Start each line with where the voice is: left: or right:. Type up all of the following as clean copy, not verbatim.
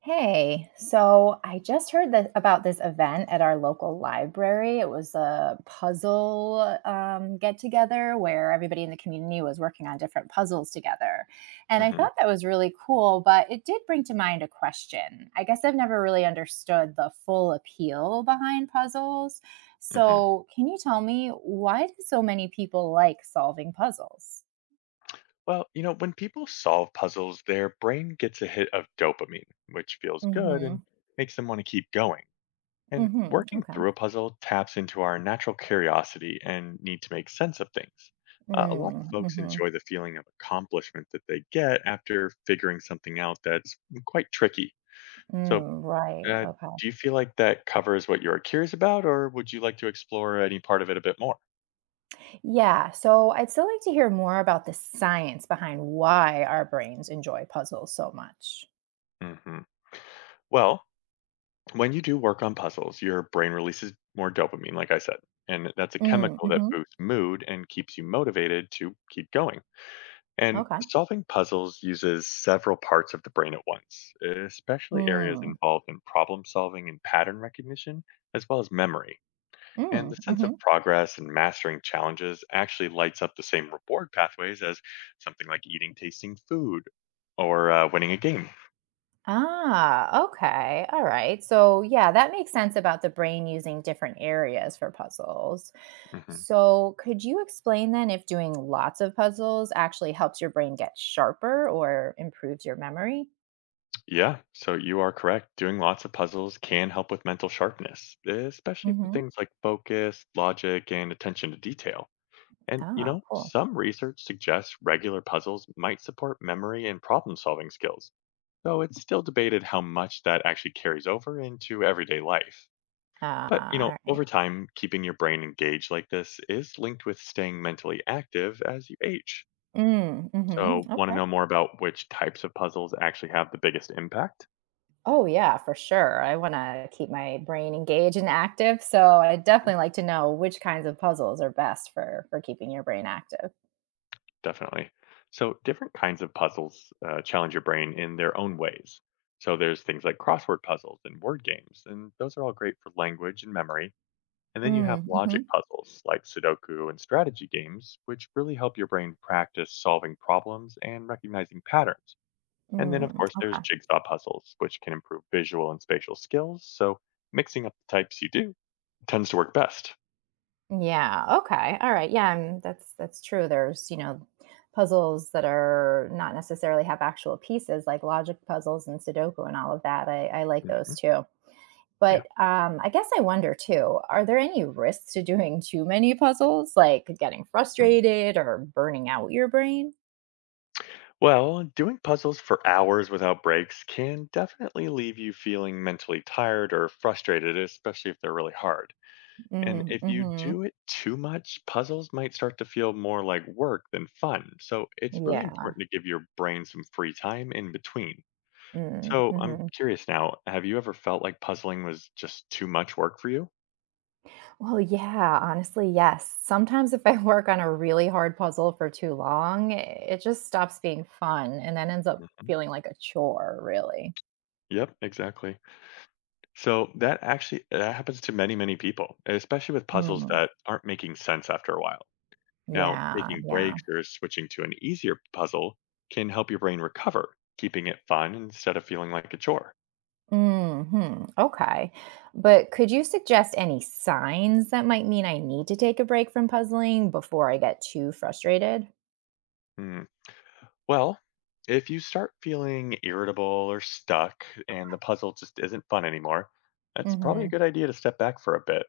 right: Hey, so I just heard that about this event at our local library. It was a puzzle get together where everybody in the community was working on different puzzles together. And I
left: Mhm,
right: thought that was really cool, but it did bring to mind a question. I guess I've never really understood the full appeal behind puzzles.
left: mhm.
right: So, can you tell me, why do so many people like solving puzzles?
left: Well, you know, when people solve puzzles, their brain gets a hit of dopamine, which feels good and
right: Mm-hmm.
left: makes them want to keep going. And
right: Mm-hmm.
left: working
right: Okay.
left: through a puzzle taps into our natural curiosity and need to make sense of things. A lot of folks
right: Mm-hmm.
left: enjoy the feeling of accomplishment that they get after figuring something out that's quite tricky. So,
right: Mm, right.
left: uh,
right: Okay.
left: do you feel like that covers what you're curious about, or would you like to explore any part of it a bit more?
right: Yeah, so I'd still like to hear more about the science behind why our brains enjoy puzzles so much.
left: hmm Well, when you do work on puzzles, your brain releases more dopamine, like I said, and that's a
right: Mm,
left: chemical that
right: hmm.
left: boosts mood and keeps you motivated to keep going. And
right: Okay.
left: solving puzzles uses several parts of the brain at once, especially areas
right: Mm,
left: involved in problem solving and pattern recognition, as well as memory. And
right: mm,
left: the sense
right: hmm.
left: of progress and mastering challenges actually lights up the same reward pathways as something like eating tasting food or winning a game.
right: Ah, okay. All right. So, yeah, that makes sense about the brain using different areas for puzzles.
left: Mhm.
right: So, could you explain then if doing lots of puzzles actually helps your brain get sharper or improves your memory?
left: Yeah, so you are correct. Doing lots of puzzles can help with mental sharpness, especially for
right: Mm-hmm.
left: things like focus, logic, and attention to detail. And, you
right: Ah,
left: know,
right: cool.
left: some research suggests regular puzzles might support memory and problem solving skills, though it's still debated how much that actually carries over into everyday life.
right: Ah,
left: But, you know,
right: all right.
left: over time, keeping your brain engaged like this is linked with staying mentally active as you age.
right: Mm, mm-hmm.
left: So, want to know more about which types of puzzles actually have the biggest impact?
right: Oh, yeah, for sure. I wanna keep my brain engaged and active, so I definitely like to know which kinds of puzzles are best for keeping your brain active.
left: Definitely. So, different kinds of puzzles challenge your brain in their own ways. So, there's things like crossword puzzles and word games, and those are all great for language and memory. And then you have
right: Mm,
left: logic
right: mhm,
left: puzzles like Sudoku and strategy games, which really help your brain practice solving problems and recognizing patterns. And then, of
right: mm,
left: course, there's
right: okay.
left: jigsaw puzzles, which can improve visual and spatial skills. So, mixing up the types you do tends to work best.
right: Yeah, okay, alright, yeah, that's true, there's puzzles that are not necessarily have actual pieces, like logic puzzles and Sudoku and all of that, I like
left: hmm
right: those too.
left: Yeah.
right: But, I guess I wonder too, are there any risks to doing too many puzzles, like getting
left: Hmm.
right: frustrated or burning out your brain?
left: Well, doing puzzles for hours without breaks can definitely leave you feeling mentally tired or frustrated, especially if they're really hard. And
right: Mm,
left: if you
right: mhm.
left: do it too much, puzzles might start to feel more like work than fun. So it's really
right: Yeah.
left: important to give your brain some free time in between.
right: Mm,
left: So I'm
right: mhm.
left: curious now, have you ever felt like puzzling was just too much work for you?
right: Well, yeah, honestly, yes. Sometimes if I work on a really hard puzzle for too long, it just stops being fun and then ends up
left: Mhm.
right: feeling like a chore, really.
left: Yep, exactly. So that actually that happens to many, many people, especially with puzzles
right: Mm.
left: that aren't making sense after a while. Now,
right: Yeah,
left: taking
right: yeah.
left: breaks or switching to an easier puzzle can help your brain recover, keeping it fun instead of feeling like a chore.
right: Mhm. Okay. But could you suggest any signs that might mean I need to take a break from puzzling before I get too frustrated?
left: Hmm. Well, if you start feeling irritable or stuck and the puzzle just isn't fun anymore, that's probably a
right: Mhm.
left: good idea to step back for a bit.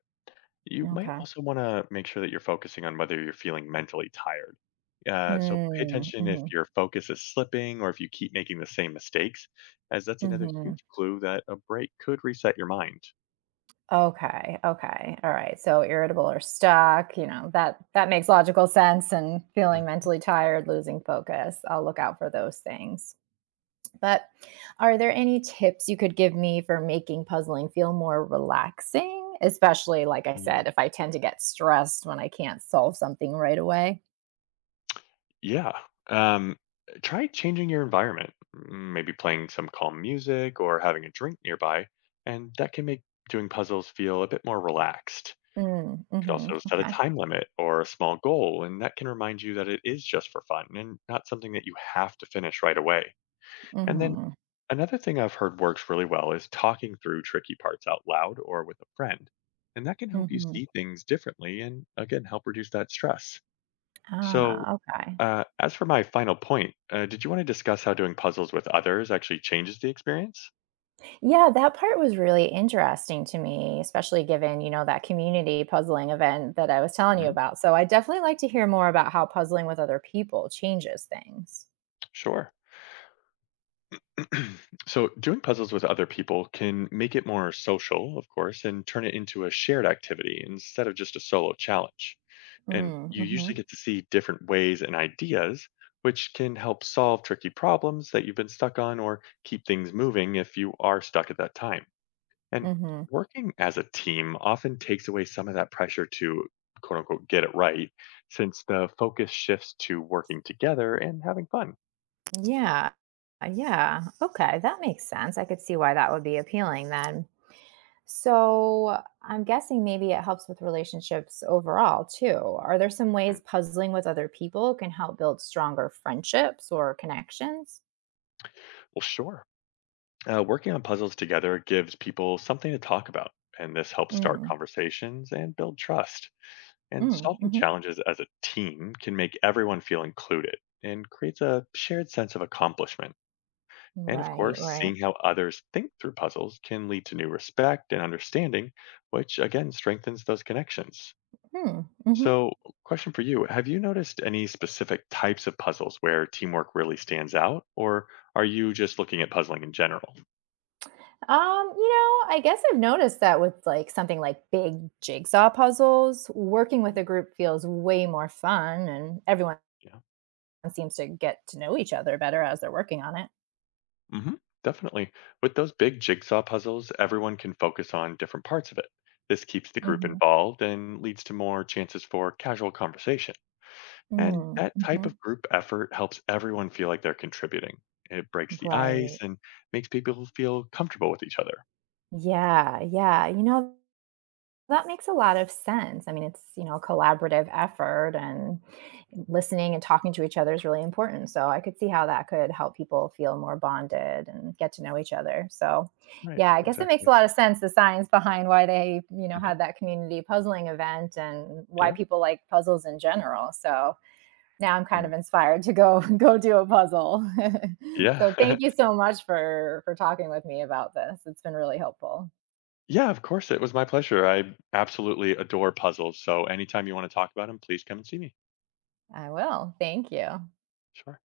left: You might
right: Okay.
left: also want to make sure that you're focusing on whether you're feeling mentally tired. So pay
right: Mm,
left: attention if
right: mhm.
left: your focus is slipping or if you keep making the same mistakes, as that's another
right: Mhm.
left: huge clue that a break could reset your mind.
right: Okay, okay. All right. So irritable or stuck, you know, that makes logical sense, and feeling mentally tired, losing focus. I'll look out for those things. But are there any tips you could give me for making puzzling feel more relaxing, especially like I
left: Mhm.
right: said, if I tend to get stressed when I can't solve something right away?
left: Yeah. Um, Try changing your environment, maybe playing some calm music or having a drink nearby, and that can make doing puzzles feel a bit more relaxed.
right: Mm,
left: You could
right: mhm.
left: also set a
right: Okay.
left: time limit or a small goal, and that can remind you that it is just for fun and not something that you have to finish right away. And then
right: Mhm.
left: another thing I've heard works really well is talking through tricky parts out loud or with a friend. And that can help you
right: Mhm.
left: see things differently and again help reduce that stress. So,
right: Ah, okay.
left: as for my final point, did you want to discuss how doing puzzles with others actually changes the experience?
right: Yeah, that part was really interesting to me, especially given that community puzzling event that I was telling you
left: hmm
right: about. So I definitely like to hear more about how puzzling with other people changes things.
left: Sure. So, doing puzzles with other people can make it more social, of course, and turn it into a shared activity instead of just a solo challenge. And
right: Mm,
left: you
right: mm-hmm,
left: usually get to see different ways and ideas, which can help solve tricky problems that you've been stuck on or keep things moving if you are stuck at that time. And
right: mm-hmm.
left: working as a team often takes away some of that pressure to quote unquote get it right, since the focus shifts to working together and having fun.
right: Yeah, yeah. Okay, that makes sense. I could see why that would be appealing then. So I'm guessing maybe it helps with relationships overall too. Are there some
left: Mm.
right: ways puzzling with other people can help build stronger friendships or connections?
left: Well, sure. Working on puzzles together gives people something to talk about, and this helps start
right: Mm,
left: conversations and build trust. And
right: mm,
left: solving
right: mm-hmm.
left: challenges as a team can make everyone feel included and creates a shared sense of accomplishment. And of
right: Right,
left: course,
right: right.
left: seeing how others think through puzzles can lead to new respect and understanding, which again strengthens those connections.
right: Hmm. Hmm.
left: So, question for you: have you noticed any specific types of puzzles where teamwork really stands out, or are you just looking at puzzling in general?
right: I guess I've noticed that with like something like big jigsaw puzzles, working with a group feels way more fun and everyone
left: Yeah.
right: seems to get to know each other better as they're working on it.
left: hmm Definitely. With those big jigsaw puzzles, everyone can focus on different parts of it. This keeps the group
right: Mm-hmm.
left: involved and leads to more chances for casual conversation. And
right: Hmm.
left: that type
right: Mm-hmm.
left: of group effort helps everyone feel like they're contributing. It breaks the ice
right: Right.
left: and makes people feel comfortable with each other.
right: Yeah, yeah. That makes a lot of sense. I mean, it's a collaborative effort, and listening and talking to each other is really important. So I could see how that could help people feel more bonded and get to know each other. So,
left: Right,
right: yeah, I guess it makes
left: exactly.
right: a lot of sense, the science behind why they
left: Mhm.
right: had that community puzzling event and why
left: Yeah.
right: people like puzzles in general. So now I'm kind
left: Mm.
right: of inspired to go go do a puzzle.
left: Yeah.
right: So thank you so much for talking with me about this. It's been really helpful.
left: Yeah, of course. It was my pleasure. I absolutely adore puzzles. So anytime you want to talk about them, please come and see me.
right: I will. Thank you.
left: Sure.